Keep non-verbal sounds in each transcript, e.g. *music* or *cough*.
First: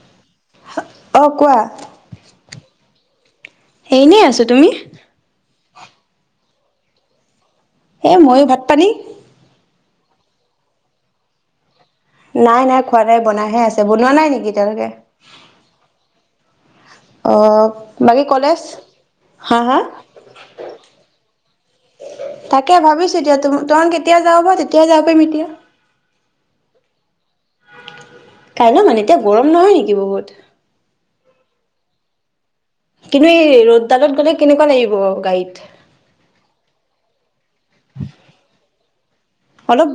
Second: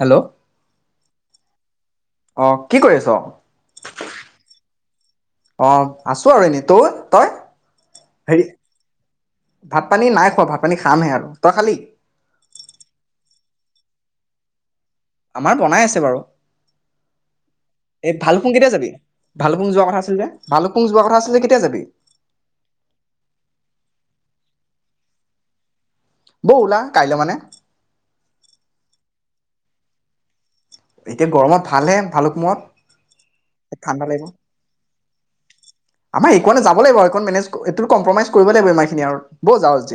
Hello অ', কোৱা। অ', কি কৰি আছ? এনেই আছো তুমি? অ', আছো আৰু এনেই তোৰ তই? এ হেৰি ময়ো ভাত পানী? *inaudible* ভাত পানী নাই খোৱা ভাত পানী খামহে আৰু তই খালি? নাই, নাই খোৱা নাই বনাইহে আছে। বনোৱা নাই নেকি এতিয়ালৈকে? আমাৰ বনাই আছে বাৰু অ', এই বাকী ভালুকপুং কলেজ? কেতিয়া যাবি হা, ভালুকপুং হা যোৱা কথা আছিল যে ভালুকপুং যোৱা কথা আছিল যে কেতিয়া যাবি তাকে ভাবিছো এতিয়া তোমাৰ কেতিয়া যাওঁ বা *unintelligible* এতিয়া বৌ উলা কাইলৈ মানে কাইলৈ মানে এতিয়া গৰম নহয় নেকি? বহুত। এতিয়া গৰমত ভালহে ভালুকপুংত কিন্তু এই ৰ'দডালত গ'লে কেনেকুৱা লাগিব গাড়ীত ভাল লাগিব মেনেজ এইটো কম্প্ৰমাইজ কৰিব লাগিব ম *unintelligible* অলপ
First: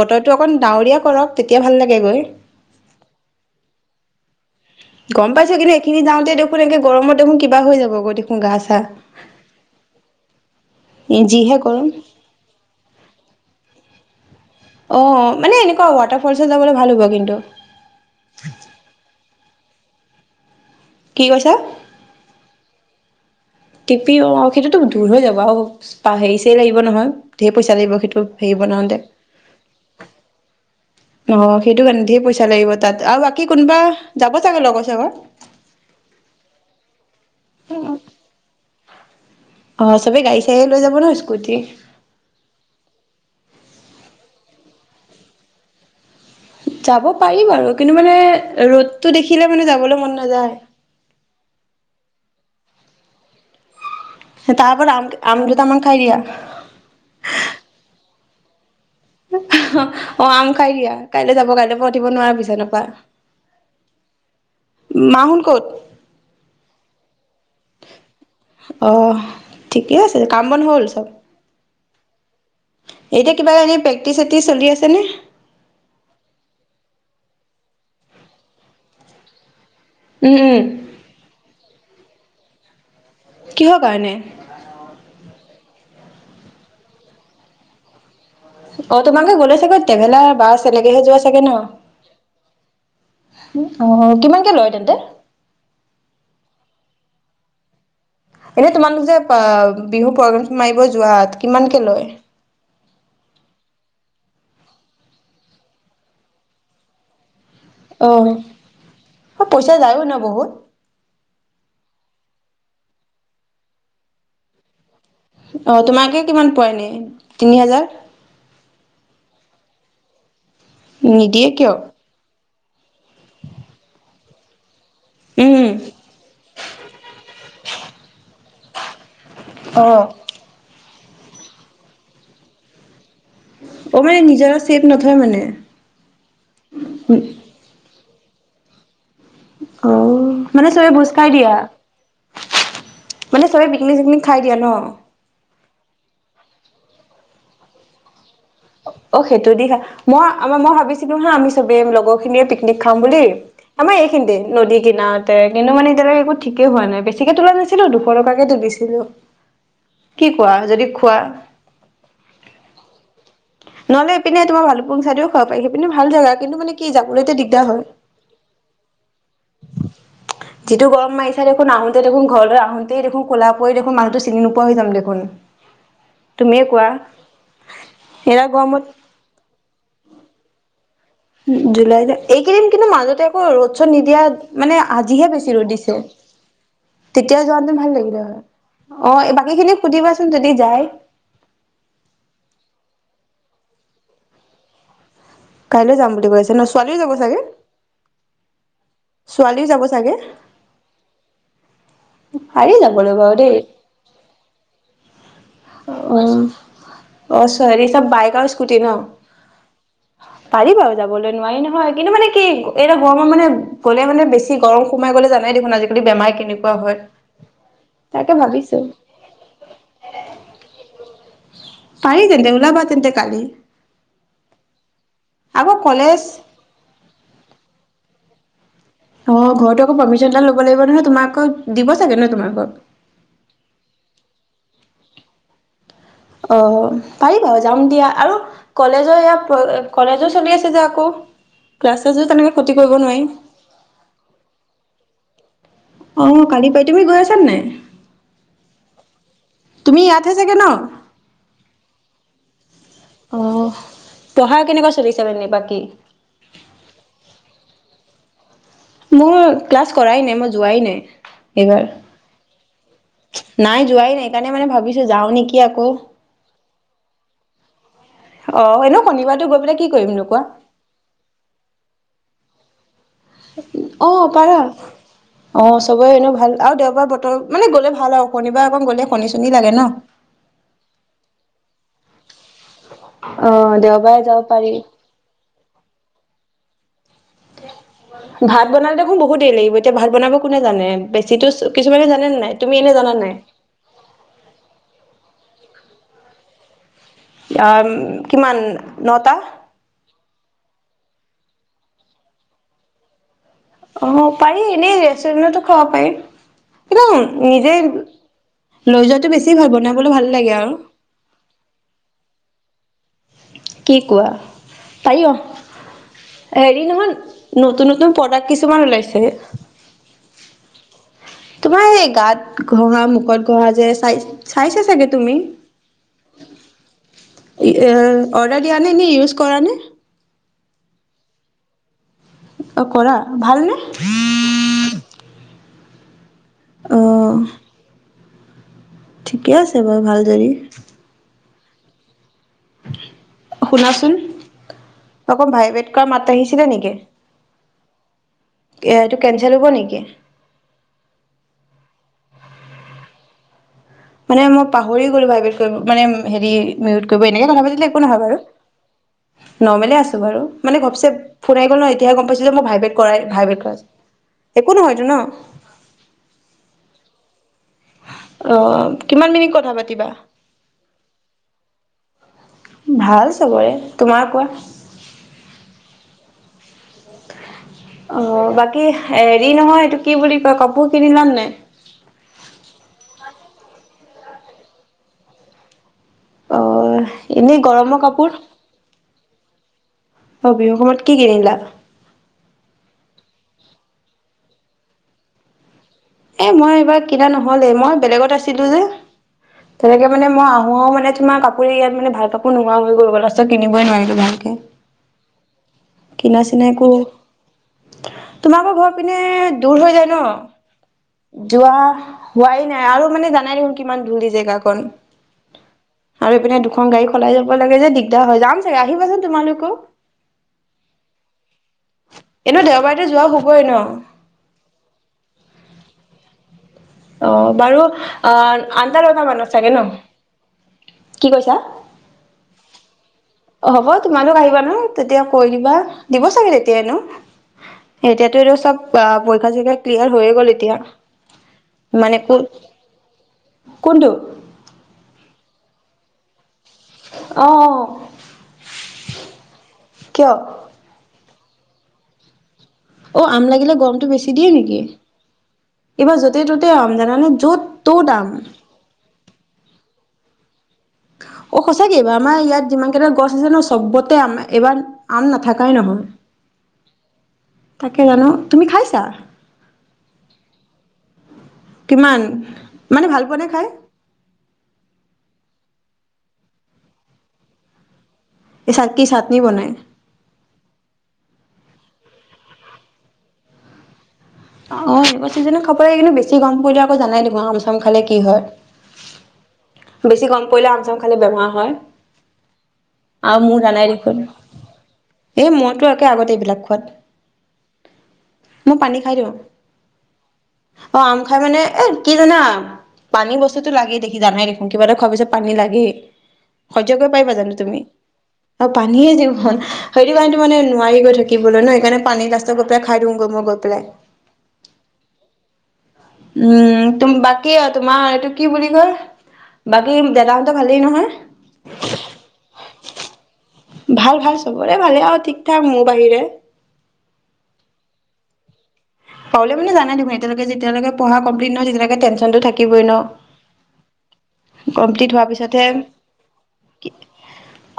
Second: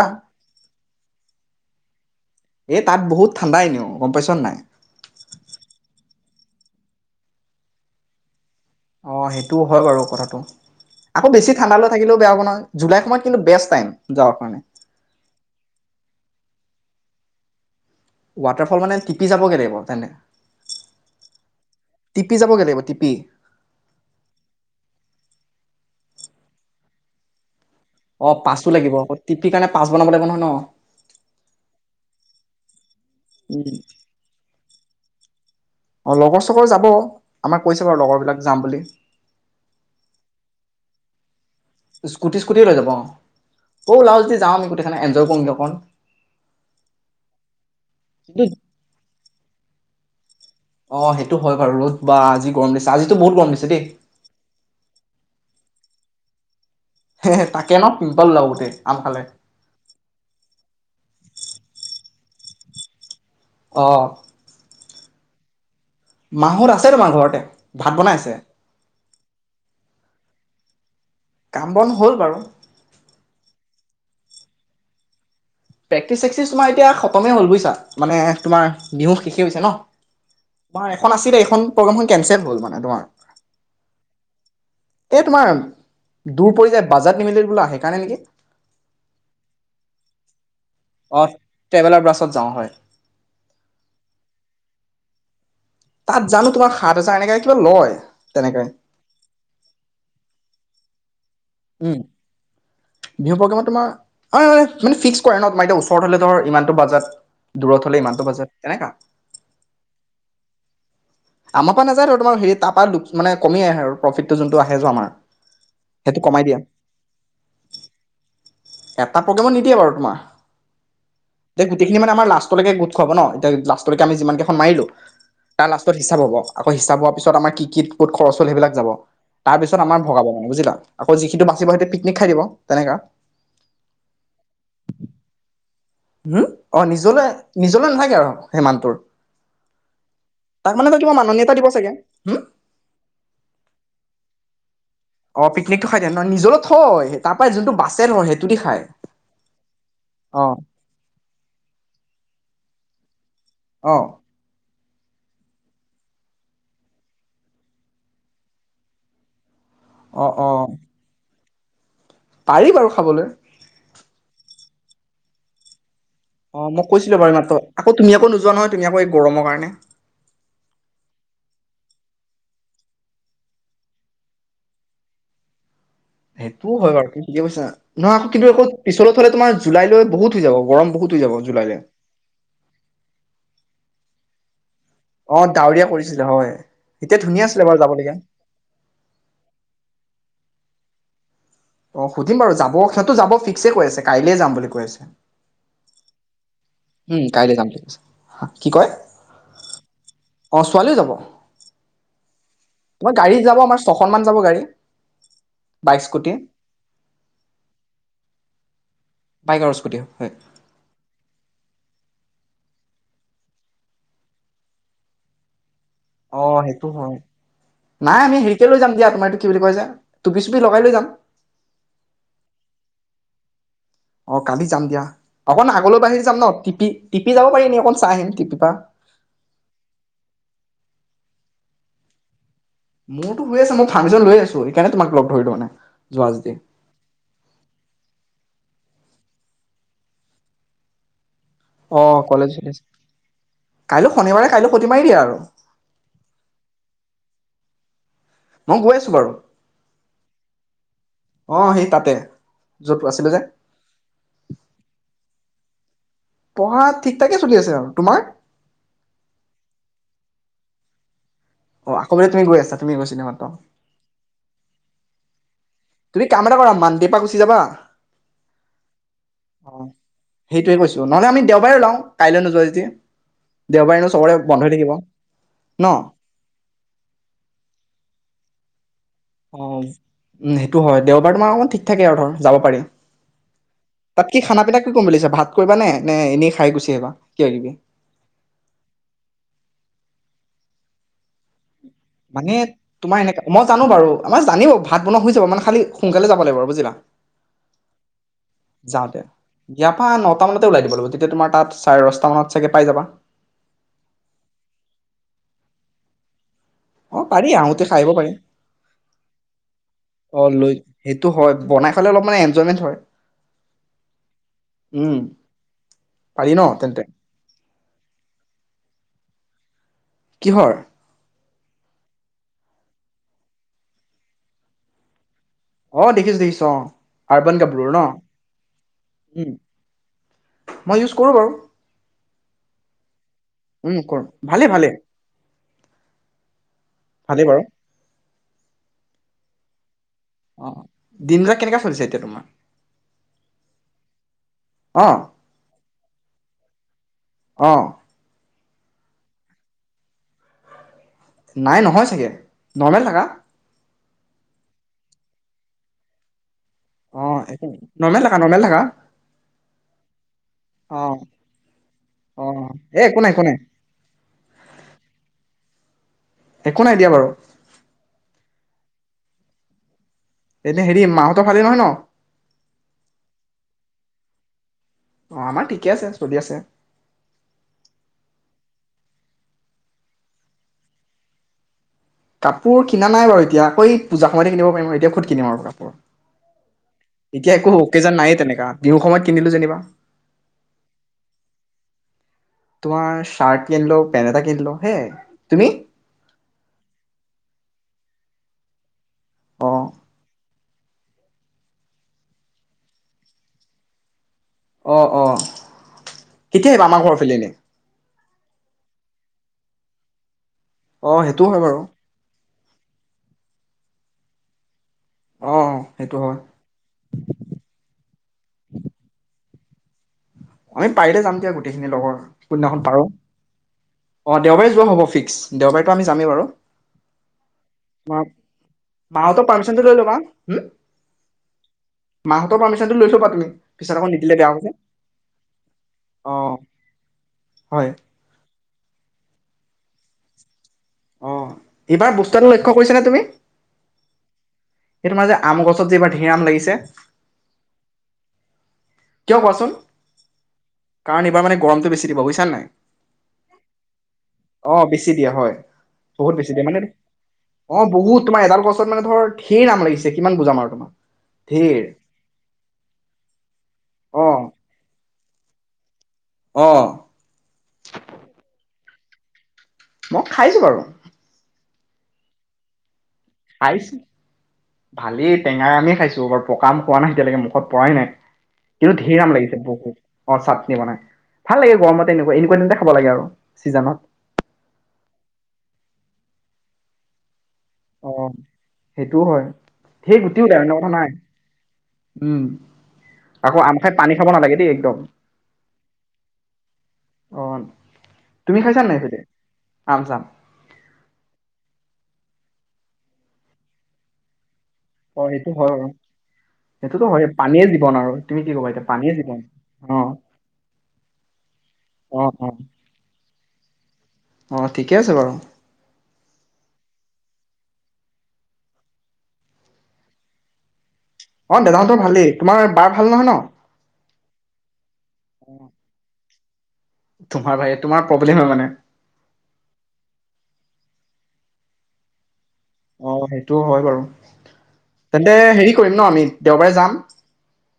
বতৰটো অকন ডাৱৰীয়া কৰক তেতিয়া ভাল লাগে গৈ। এ তাত বহুত ঠাণ্ডা ইনেও গম পাইছ নে নাই? গম পাইছো কিন্তু এইখিনি যাওঁতে দেখোন একে গৰমত দেখোন কিবা হৈ যাব গৈ দেখোন গা চা অ', সেইটোও হয় বাৰু কথাটো। আকৌ বেছি যিহে গৰম ঠাণ্ডালৈ থাকিলেও বেয়া হ'ব নহয় জুলাই সময়ত কিন্তু বেষ্ট টাইম। যাওঁক। অ' মানে এনেকুৱা ৱাটাৰ ফলছত যাবলৈ ভাল হ'ব কিন্তু। *unintelligible* ৱাটাৰফল মানে টিপি যাবগে লাগিব। তেনে কি কৈছা? টিপি যাবগে লাগিব উম। টিপি অ' সেইটোতো দূৰ হৈ যাব আৰু হেৰি চেৰি লাগিব নহয়, ধেই পইছা লাগিব সেইটো অ হেই পাছো লাগিব বনাওঁতে, আকৌ টিপিৰ কাৰণে পাছ বনাব লাগিব নহয় ন অ' সেইটো কাৰণে ধেই পইছা *unintelligible* তাত আৰু বাকী উম কোনোবা যাব চাগে লগত। *unintelligible* অ' লগৰ চগৰ যাব, আমাক কৈছে বাৰু লগৰ বিলাক যাম বুলি। অহ, চবে গাড়ী চাড়ীয়ে লৈ যাব ন' স্কুটি? তওঁ ওলাৱ যদি যাম গোটেইখিনি, এঞ্জয় কৰোঁগে অকণ। যাব পাৰি বাৰু কিন্তু মানে ৰ'দটো দেখি দেখিলে মানে যাবলৈ মন নাযায়। অ' সেইটো হয় বাৰু ৰ'দ! বাঁ আজি গৰম দিছে, আজিতো বহুত গৰম দিছে দেই। তাৰ উপৰত আম দুটামান খাই দিয়া। তাকে ন পিম্পল আও গোটে অ' আম খাই দিয়া! কাইলৈ যাব কাইলৈ পৰা উঠিব নোৱাৰা বিছনা তেনেকুৱা। অ'। মা হোন ক'ত? মা হ'ত আছে তোমাৰ ঘৰতে। ভাত বনাইছে অ' ঠিকেই আছে। কাম বন হ'ল চব? কাম বন হল বাৰু। এতিয়া কিবা এনেই প্ৰেক্টিচ চেক্টিছ চলি আছেনে? প্ৰেক্টিচ চেক্টিছ তোমাৰ এতিয়া খতমেই হ'ল বুইছা, মানে তোমাৰ বিহু শেষেই হৈছে ন'। উম উম তোমাৰ এখন আছিলে এইখন প্ৰ'গ্ৰাম কেনচেল হ'ল মানে তোমাৰ। কিহৰ কাৰণে? এ তোমাৰ দূৰ পৰি যায়, বাজেট নিমিলিল বোলা হেই কাৰণে নেকি। অ' তোমালোকে গ'লে চাগৈ টেভেলাৰ বাছ তেনেকেহে যোৱা অ চাগে ন', ট্ৰেভেলাৰ বাছত যাওঁ হয় অহ কিমানকে লয় তেন্তে? তাত জানো তোমাৰ! সাত হাজাৰ এনেকে কিবা লয়। তেনেকে এনে তোমালোক যে বিহু প্ৰগ্ৰেম মাৰিব যোৱাত কিমানকে উম লয় বিহু প্ৰগ্ৰেমত তোমাৰ মে ফিক্স কৰে ন তাৰ ওচৰত হলে ধৰ ইমানটো বাজাত দূৰত হলে অ ইমানটো বাজাত তেনেকা অ পইচা যায়ও ন বহুত আমাৰ পৰা নাযায় আৰু তোমাৰ হ তাৰ পৰা মানে কম আহে আৰু প্ৰফিটটো যোনটো আহে য আমাৰ আহ তোমাকে সেইটো কমাই কিমান দিয়ে পোৱ ন তিনি হাজাৰ প্ৰেগেমত নিদিয়ে বাৰু তোমাৰ নিদিয়ে যে কিয় গোটেইখিনি মানে আমাৰ লাষ্ট লষ্টলৈকে গো খুৱাব নতিয়া লষ্টলৈ আি যিমানেইখন মাৰিলোঁ উম তালা হিচ হ আকৌিচা হ পিছত আম কি কত খৰচ হল সেইবাক যাব তাৰ পিছত অ আমাৰ ভগাব মানে বুজিলা আকৌ যিখি বাচিব সেইটো পিকনিক খাই দিব তেনেকুৱা অ মানে নিজৰা ছেভ নথয় মানে উম অ নিজলে নিজলে নাইগে আৰু সিমানটোৰ অ মানে তাক চবে তই ভোজ কিবা খাই মাননি এটা দিয়া দিব চাগে। হুম? মানে চবে পিকনিক চিকনিক খাই দিয়া ন অ ', পিকনিক খাই দে ন ', নিজৰ থ, তাৰ পৰা যোনটো বাছে ন ', সেইটো, দি খায়। অ সেইটো দি হা মই অ আমাৰ মই ভাবিছিলো হা আমি চবে লগৰ খিনিয়ে পিকনিক খাম বুলি, আমাৰ অ এইখিনিতে নদী নাতে কিন্তু মানে এতিয়ালৈকে একো ঠিকেই হোৱা নাই বেছিকে তোলা নাছিলো দুশ টকাকে তুলিছিলো অ কি অ কোৱা যদি খোৱা, পাৰি বাৰু খাবলৈ নহলে ইপিনে তোমাৰ ভালুপুং চাইদেৰিও খাব পাৰি সেগপিনে অ ', মই কৈছিলো বাৰু এইমাত্ৰ আকৌ তুমি আকৌ নোযোৱা নহয়, তুমি আকৌ এই গৰমৰ কাৰণে। যিটো গৰম মাৰিছা দেখোন আহোঁতে দেখোন ঘৰলৈ আহোতেই দেখোন কোলা দেখোন মানুহটো চিনি নোপোৱা হৈ যাম দেখোন তুমিয়ে সেইটোও কোৱা হয় বাৰু কি ঠিকে কৈছা নহ এৰা কিন্তু গৰমত পিছলৈ থলে তোমাৰ জুলাইলৈ বহুত হৈ যাব গৰম বহুত হৈ যাব জুলাইলৈ। জুলাইত এইকিদিন কিন্তু মাজতে আকৌ ৰ চদ নিদিয়া মানে আজিহে অ বেছি ৰ'দ ডাৱৰীয়া দিছে, কৰিছিলে হয় এতিয়া তেতিয়া ধুনীয়া আছিলে যোৱাটো বাৰু ভাল যাবলগীয়া লাগিলে হয়, অ', বাকী খিনিক সুধিবাচোন যদি যায় অ', সুধিম বাৰু যাব সিহঁতো যাব ফিক্স কৈ আছে, কাইলে যাম বুলি কৈ আছে। যাম বুলি কৈছে ন ছোৱালীও যাব উম, চাগে? কাইলৈ যাম‌ বুলি‌ কৈছে কি কয় ছোৱালীও যাব চাগে? অ ছোৱালীও যাব পাৰি তোমাৰ যাবলৈ বাৰু গাড়ী দেই যাব আমাৰ ছখন মান যাব গাড়ী বাইক উ স্কুটি অ', চৰি চব বাইক আৰু স্কুটি ন? বাইক আৰু স্কুটি হয় পাৰি বাৰু যাবলৈ নোৱাৰি ন হয়, কিন্তু মানে কি এটা গৰমৰ মানে গ'লে মানে বেছি গৰম সোমাই গ'লে জানাই দেখোন আজি অ বেমাৰী'। সেইটো নাই আমি হেৰিকে লৈ যাম দিয়া তোমাৰ এইটো কি বুলি কৈ যে টুপি চুপি লগাই লৈ যাম তেন্ত কালি? অ কালি যাম দিয়া'। অকন আকৌ আগলৈ বাঢ়ি কলেজ যাম ন টিপি-টিপি যাব পাৰি নি অকণ চাই আহিম। তি পিপা অ ঘৰতো আকৌ পাৰ্মিশন এটা ল'ব লাগিব নহয়, তোমাকো দিব চাগে ন তোমাকক? মোৰতো হৈ আছে মই ফাৰামিীজন লৈ আছো, সেইকাৰণে তোমাক লগ ধৰি দওঁ মানে। যোৱা যদি আহ, পাৰিবা যাাম দিয়া আৰু কলেজৰ ইয় কলেজো চলি আছে যে আকৌ ক্লাছ অ চাছো তেনেকে কলেজ হৈ ক্ষতি আছে কৰিব নোৱাৰি কাইলৈ শনিবাৰে কাইলৈ সতি মাৰি দিয়া আৰু আহ, কালি পাই তুমি গৈ আছাান নাই? মই গৈ আছো বাৰু তুমি ইয়াতহে চাগে ন আহ সেই তাতে য'ত আছিলো যে অ প়াৰ কেনেকুৱা চলিছে মানেবাক? াকী *unintelligible* পঢ়া ঠিক াকে চলি আছে আৰু তোমাৰ? মোৰ ক্লাছ কৰাই নাই, মই যোৱাই নাই। এইবাৰ অ আকৌ বোলে তুমি গৈ আছা তুমি গৈছিলা মাত্ৰ নাই যোৱাই নাই এইকাৰণে মানে ভাবিছো যাওঁ নেকি? আকৌ তুমি কাম এটা কৰা মানটিৰপা গুচি যাবা অ এনেও শনিবাৰটো গৈ অ পেলাই কি কৰিমনো কোৱা সেইটোয়ে কৈছো নহলে আমি দেওবাৰে ওলাও কাইলৈ নোযোৱাাই তি অ পাৰা অ ন চবেই এনেও ভাল আৰু দেওবাৰ বতৰ মানে গ'লে ভাল আৰু শনিবাৰ অকণ গ'লে শনি চনি অ, লাগে ন উ সেইটো হয় দেওবাৰ তোমাৰ অকণমান ঠিক থাকে আৰু ধৰ। যাব পাৰি'। অ দেওবাৰে তাত যাব কি খানা পাৰি পিনা কি কৰিম বুলিছা ভাত কৰিবা নে নে এনেই খাই গুচি আহিবা কিবা কিবি ভাত বনালে দেখোন বহুত দেৰি লাগিব এতিয়া ভাত বনাব কোনে জানে বেছি'। মানে তোমাৰ এনেকাে মই জানো বাৰু আমাৰ জানিব ভাত বনোৱা শুজ যাব মানে কালি সোনকালে যাব লাগিব বুজিলা। অ কিমান যাওঁতে নটা। ইয়াৰ পৰা নটা মানতে ওলাই দিব লাগিব তেতিয়া তোমাৰ তাত চাৰে দহটামানত মানে চাগৈ পাই যাবা অ পাৰি এনেই ৰেষ্টুৰেণ্টতো খাব পাৰি। অ একদম পাৰি নিজেই আহোতে খাই আহিব পাৰি লৈ যোৱাটো বেছি ভাল বনাবলে ভাল অ লাগে আৰু জয়মেট হয় কি কোৱা উম পাৰি অ পাৰি ন হেৰি তেন্তে নহয় নতুন নতুন প্ৰডাক্ট কিছুমান ওলাইছে কিহৰ? তোমাৰ এই গাত ঘঁহা মুখত ঘঁহা যে চাই চাইছে চাগে তুমি। অ দেখিছ দেখিছ অ আৰবান কাপোৰ ন অৰ্ডাৰ দিয়া নে নে ইউজ উম কৰা নে মই ইউছ কৰো বাৰু অ কৰা ভালনে উম কৰো ভালে ভালে *unintelligible* অ ভালেই বাৰু ঠিকেই আছে বাৰু ভাল যদি অ দিন ৰা। কেনেকা চলিছে এতিয়া তোমাৰ শুনাচোন অ অকম ভাই বেট কাৰ মাত আহিছিলে নেকি অ এতিয়া এইটো কেনচেল হ'ব নেকি নাই নহয় চাগে নৰ্মেল থাকা মানে মই পাহৰি গ'লো ভাইবেত কৰিব মানে হেৰি মিউত অ কৰিব এনেকে কথা পাতিলে একো নহয় নৰ্মেল বাৰু থাকা নৰ্মেল থাকা নৰ্মলে আছো বাৰু মানে অ গভছেব ফোন আহি গল ন এতিয়ে গম অ পাইো যে মই ভাইবেট এ একো কৰাই নাই দিব একো নাই ভইবেত একো নহয়ো ন একো নাই দিয়া বাৰু অ কিমান মিনিত কথা পাতিবা। এতিয়া হেৰি মাহঁতো ভালে নহয় ভাল চবৰে তোমাৰ কোৱা অ' আমাৰ ঠিকে আছে চলি আছে অ বাকী হেৰি নহয় এইটো কি বুলি কয় কাপোৰ কিনি লা নে নাই কাপোৰ কিনা নাই বাৰু এতিয়া অই পূজা সময়তে কিনিব পাৰিম আৰু এতিয়া ক'ত কিনিম আৰু কাপোৰ অ এতিয়া এনেই একো গৰমৰ অকেজন নায়েই কাপোৰ তেনেকা বিহুৰ সময়ত কিনিলো যেনিবা। অ বিহু সময়ত কি কিনিলা তোমাৰ চাৰ্ট কিনলো পেণ্ট এটা কিনলো হে তুমি এ মই এইবাৰ কিনা নহলে মই বেলেগত আছিলো যে অ' তেনেকে মানে মই আহোও মানে তোমাৰ কাপোৰে ইয়াত মানে ভাল কাপোৰ নোহোৱা হৈ গল লাষ্টত কিনিবই নোৱাৰিলো ভাল অ অ কেতিয়া আহিবা আমাৰ ঘৰ ফালে এনে তোমাকৰ ঘৰ পিনে দূৰ হৈ যায় অ' ন সেইটোও হয় যোৱা বাৰু হোৱাই নাই আৰু মানে জানাই দেখোন কিমান ধূলি জেগা কন অ' সেইটো আৰু হয়। এইপিনে দুখন গাড়ী সলাই যাব লাগে যে দিগদাৰ হয়, যাম চাগে আহিবাচোন তোমালোক কওক। আমি পাৰিলে জাম দে, গোটেইখিনি লগৰ এনেও জিদনাখন পাৰো দেওবাৰেতো যোৱা হ'বই ন? অ দেওবাৰে যোৱা হ'ব ফিক্স দেওবাৰেতো আমি যামেই বাৰু অ', বাৰু তোমাৰ অ', আঠটা-নটা মাহঁতৰ মানুহ চাগে ন? পাৰ্মিচনটো লৈ ল'বা। হুম কি কৈছা? মাহঁতৰ পাৰ্মিচনটো লৈ থ'বা তুমি অ', হ'ব পিছত আকৌ নিদিলে তোমালোক বেয়া হ'ব আহিবা যে। ন? তেতিয়া কৈ দিবা। দিব চাগে অ' তেতিয়া এনেও। হয়। এতিয়াটো চব পৰীক্ষা-চৰীক্ষা ক্লিয়াৰ হৈয়ে গ'ল এতিয়া। অহ। এইবাৰ মানে ক বুষ্টাটো লক্ষ্য কৰিছা নে তুমি? কোনটো সেইটো মানে যে আম গছত যিবাৰ ধেৰ আম লাগিছে অ', অ'। কিয় কোৱাচোন! কাৰণ এই বাৰ মানে গৰমটো বেছি দিব। বুইছানা নাই? অ', আম লাগিলে গৰমটো বেছি দিয়ে অ নেকি? বেছি দিয়ে হয় ইবাৰ বহুত বেছি দিয়ে য'তে-ত'তে মানে আম জানানে? অ য'ত-ত'ত বহুত আম। তোমাৰ এডাল গছত মানে ধৰ ঢেৰ আম লাগিছে কিমান বুজাম আৰু তোমাক? অ', ঢেৰ সঁচাকেই বা আমাৰ ইয়াত যিমান কেইটা গছ আছে ন চবত অ আম এবাৰ আম নাথাকাই নহয়। অ তাকে জানো? তুমি খাইছ তা মই খাইছো বাৰু। কিমান? মানে ভাল পোৱা নে খাই? খাইছো। ভালেই। টঙাই আম খাইছো বাৰ পকাম খোৱা নাই এতিলৈকে মুখত পৰাই নাই। এই চাট কিন্তু কি ধেৰ আম চাটনি লাগিছে। বনাই? বহুত, অ', চাটনি বনাই। ভাল লাগে গৰমতে এনেকুৱা-এনেকুৱা দিনতে খাব লাগে আৰু ছিজনত। অ', অ', এইবোৰ চিজনক খাব পাৰি, কিন্তু বেছি গৰম পৰিলে আক জানাই দেখ অ', সেইটোও হয়। ঢেৰ বেছি গুটি গৰম ওলাই পৰিলে অন্য কথা আম-চাম নাই খালে বেমাৰ হয় উম আৰু আকৌ মোৰ আম জানাই খাই পানী দেখোন। খাব নালাগে দেই একদম এই মইতো একে আগত এইবিলাক খোৱাত। অ' তুমি মই খাইছা নাই পানী খাই সেইফালে দিওঁ। অ', আম চাম আম খাই মানে এ কি জানা পানী বস্তুতটো লাগে দেখি জানাই দেখি কিবা এটা খোৱাৰ পিছত অ' সেইটো পানী হয় লাগি, বাৰু। সহ্য সেইটোতো কৰি হয় পাৰিবা জানো পানীয়ে তুমি? জীৱন আৰু তুমি কি ক'বা আৰু এতিয়া পানীয়ে জীৱন। অ' সেইটো কাৰণে মানে নোৱাৰি গৈ থাকিবলৈ ন? সেইকাৰণে পানী অ' অ' লাষ্টত গৈ পেলাই খাই দিওঁগৈ মই গৈ। পেলাই অ', ঠিকে আছে বাৰু। উম তুম বাকী আৰু তোমাৰ এইটো কি বুলি কয়, বাকী দাদাহতৰ ভালেই নহয়? অ', দাদাহঁতৰ ভালেই তোমাৰ বাৰ ভাল নহয় ন'? ভাল ভাল চবৰে। ভালে অ', ঠিক ঠাক মোৰ বাহিৰে। তোমাৰ বাহিৰে তোমাৰ প্ৰব্লেম হয় মানে। প্ৰব্ললেম মানে জানাই দেখোন এতিয়ালৈ যেতিয়ালৈ পৰা কম্লিত নহয় তেতিয়ালৈকে টেঞ্চনটো থাক অ সেইটো হয় বাৰু কমপ্লিট হোৱাৰ তেন্তে হেৰি পিছতহে কৰিম ন আমি দেওবাৰে যাম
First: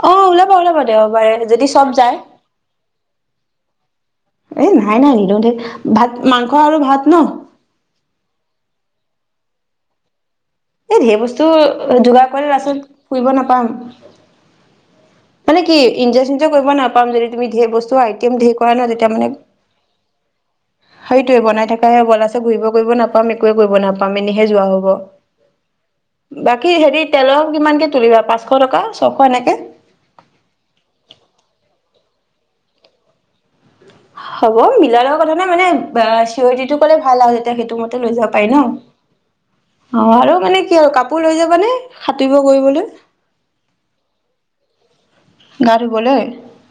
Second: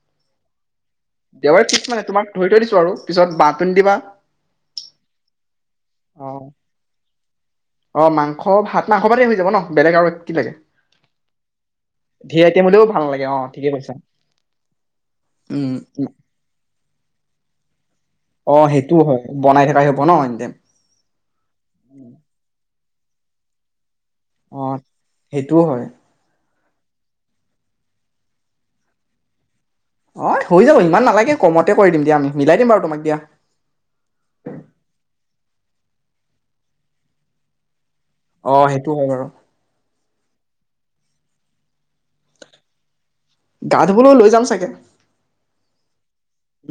অ ওলাবা ওলাব দেওবাৰে যদি ফিক্স চব মানে যায় তোমাক ধৰি থৈ দিছো আৰু পিছত বাহ তুমি দিবা এ নাই নাই দিনতে ভাত অ' মাংস আৰু ভাত ন অ' মাংস ভাত মাংস ভাতে হৈ যাব ন বেলেগ এক এই ধেৰ বস্তু যোগাৰ ধেৰ কৰি আইটেম লাছত হ'লেও ভাল ফুৰিব নালাগে অ' নাপাম ঠিকে কৈছা মানে কি উম ইঞ্জয় থিঞ্জোয় কৰিব নাপাম যদি তুমি ধেৰ বস্তু ছোৱাই একম দেৰ অ কৰা ন' সেইটোও তেতিয়া হয় মানে বনাই থকা হ'ব ন এনি টাইম সেইটোয়ে বনাই থাকাইে গল আছে ঘূৰিব কৰিব নাপ *unintelligible* মিনিহে অ যোৱা হ'ব সেইটোও হয় ব বাকী হেৰি তেলৰ কিমানকে তুলিবা পাঁচশ টকা ছশ এনেকে অ হৈ যাব ইমান নালাগে কমতে কৰি দিম দিয়া আমি মিলাই দিম বাৰু তোমাক দিয়া হ'ব মিলা লগোৱা কথা নে মানে চিৰিটিটো ক'লে ভাল আৰু যেতিয়া সেইটো মতে লৈ যাব পাৰি অ ন। সেইটো হয় বাৰু অ', আৰু মানে কি আৰু কাপোৰ লৈ যাবা নে সাঁতুৰ কৰিবলৈ? গা ধুবলৈও লৈ যাম চাগে গা ধৰুবলৈ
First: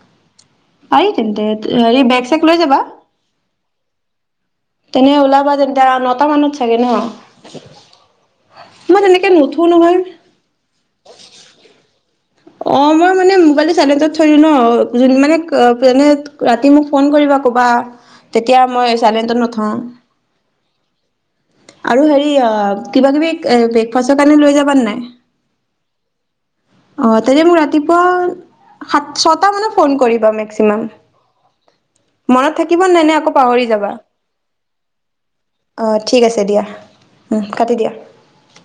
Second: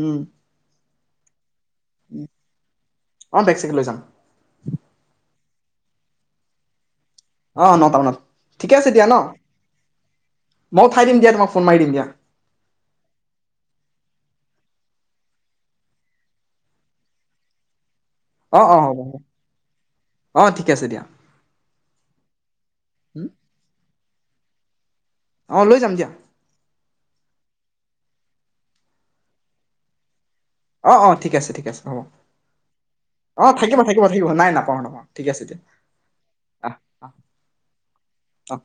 উম আহি তেন্তে হেৰি বেগ চেগ লৈ যাবা অ বেগ চেগ লৈ যাম তেনে ওলাবা তেন্তে‌ নটা মানত চাগে ন অ নটা ন ঠিকে আছে মই দিয়য়াাশ তেনেকে ন নুঠো নহয় মইঠাই দিম দিয়া তোমাক ফোন মাৰি দিম দিয়া অ', মই মানে ম'বাইল চাইচত থৈলো ন' মানে যে ৰাতি মোক ফোন কৰিবা ক'বা। অ তেতিয়া অ মই হ'ব হ'ব চাইলেন্টত নথওঁ। অ ঠিকে আছে দিয়া আৰু হেৰি অ' কিবা কিবি ফচ কানি লৈ যাবা নাই অঁ লৈ যাম দিয়া অ তেনে মোক ৰাতিপুৱা সাত ছটা মানে ফোন কৰিবা মেকচিমাম অ অ ঠিক আছে ঠিক আছে হ'ব মনত থাকিব নাই নে আকৌ অ পাহৰি থাকিব যাবা থাকিব থাকিব নাই নাপাহৰো নাপাহৰো ঠিক আছে দিয়া অ ঠিক আছে দিয়া আহ কাটি দিয়া আহ অ